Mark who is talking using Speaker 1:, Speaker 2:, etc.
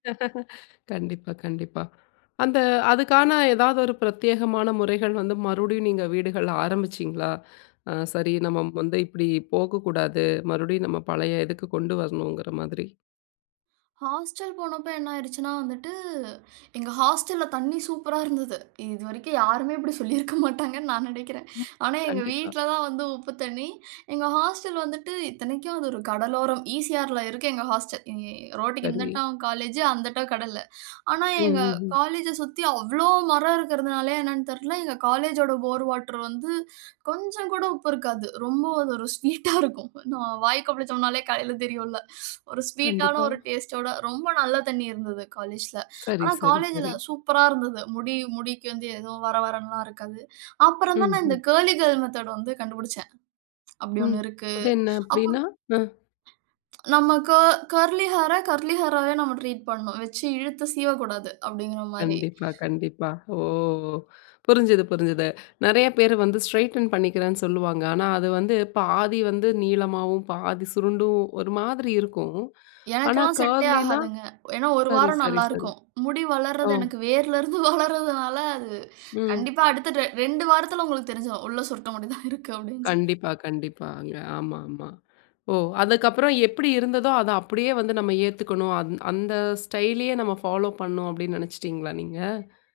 Speaker 1: கண்டிப்பா. கண்டிப்பா. அந்த அதுக்கான, ஏதாவது ஒரு பிரத்யேகமான முறைகள் வந்து, மறுபடியும் நீங்க வீடுகள்ல ஆரம்பிச்சீங்களா? ஆ. சரி நம்ம வந்து இப்படி போகக்கூடாது. மறுபடியும் நம்ம பழைய இதுக்கு கொண்டு வரணும்ங்கிற மாதிரி.
Speaker 2: ஹாஸ்டல் போனப்ப என்ன ஆயிருச்சுன்னா, வந்துட்டு எங்க ஹாஸ்டல்ல தண்ணீ சூப்பரா இருந்தது. இதுவரைக்கும் யாருமே இப்படி சொல்லிருக்க மாட்டாங்கன்னு நான் நினைக்கிறேன்.
Speaker 1: ம்.
Speaker 2: ஆனா, எங்க
Speaker 1: கண்டிப்பா.
Speaker 2: வீட்ல தான் வந்து உப்பு தண்ணீ. எங்க ஹாஸ்டல் வந்துட்டு இத்தனைக்கும், அது ஒரு கடலோரம். இசிஆர்ல இருக்கு, எங்க ஹாஸ்டல். இ ரோட்க்கு
Speaker 1: கருவி.
Speaker 2: இந்தட்டம் காலேஜூ அந்தட்டம் கடலு. ஆனா,
Speaker 1: ம்,
Speaker 2: எங்க
Speaker 1: ம், ம்.
Speaker 2: காலேஜ சுத்தி அவ்ளோ மரம் இருக்கதனாலயா, என்னன்னு தெரியல. எங்க காலேஜோட போர் வாட்டர் வந்து கொஞ்சம் கூட உப்பு இருக்காது. ரொம்ப அது ஒரு ஸ்வீட்டா இருக்கும். நாம வாய் கொப்பளிச்சோம்னாலே, காலைல தெரியும்ல. ஒரு ஸ்வீட்டான
Speaker 1: கண்டிப்பா.
Speaker 2: ஒரு டேஸ்டோட, ரொம்ப நல்ல தண்ணீ இருந்தது, காலேஜ்ல.
Speaker 1: சரி,
Speaker 2: ஆனா,
Speaker 1: சரி,
Speaker 2: காலேஜ்ல
Speaker 1: சரி.
Speaker 2: சூப்பரா இருந்தது. முடி முடிக்கு வந்து எதுவும், வர வரன்னுலாம் இருக்காது. அப்புறம் தான்
Speaker 1: ம்,
Speaker 2: நான் இந்த
Speaker 1: ம்.
Speaker 2: கர்லி கேர்ள் மெத்தட் வந்து கண்டுபிடிச்சேன். அப்பிடி
Speaker 1: ம்.
Speaker 2: ஒண்ணு இருக்கு.
Speaker 1: அது என்ன?
Speaker 2: அப்ப
Speaker 1: அப்பிடின்னா? ஆ.
Speaker 2: நம்ம க கர்லி ஹேர, கர்லி ஹேராவே நம்ம ட்ரீட் பண்ணணும். வைச்சு இழுத்து சீவக்கூடாது அப்பிடீங்கிற மாரி.
Speaker 1: கண்டிப்பா, கண்டிப்பா. ஓ, ஓ. புரிஞ்சது, புரிஞ்சுது. நிறைய பேரு வந்து ஸ்ட்ரெய்டன் பண்ணிக்கிறேன்னு சொல்லுவாங்க. ஆனா, அது வந்து பாதி வந்து நீளமாவும், பாதி சுருண்டும் ஒரு மாதிரி இருக்கும். ஆனா,
Speaker 2: எனக்கெல்லாம் செட்டே
Speaker 1: கர்லினா,
Speaker 2: ஆகாதுங்க. ஏன்னா, 1
Speaker 1: சரி,
Speaker 2: வாரம்
Speaker 1: சரி,
Speaker 2: நல்லா
Speaker 1: சரி.
Speaker 2: இருக்கும். முடி வளர்றது
Speaker 1: ஓ.
Speaker 2: எனக்கு வேரில இருந்து வளர்வதால, அது
Speaker 1: ம்.
Speaker 2: கண்டிப்பா அடுத்த ட 2 வாரத்தில உங்களுக்கு தெரிஞ்சிரும். உள்ள சுருட்ட முடி தான் இருக்கு, அப்பிடீன்னு சொல்லி.
Speaker 1: கண்டிப்பா, கண்டிப்பாங்க. ஆமா, ஆமா. ஓ! அதுக்கப்புறம் எப்பிடி இருந்ததோ, அத அப்பிடியே வந்து நம்ம ஏத்துக்கணும். அந் அந்த ஸ்டைல்லயே நம்ம பாலோ பண்ணனும் அப்பிடீன்னு நினைச்சிட்டீங்களா, நீங்க?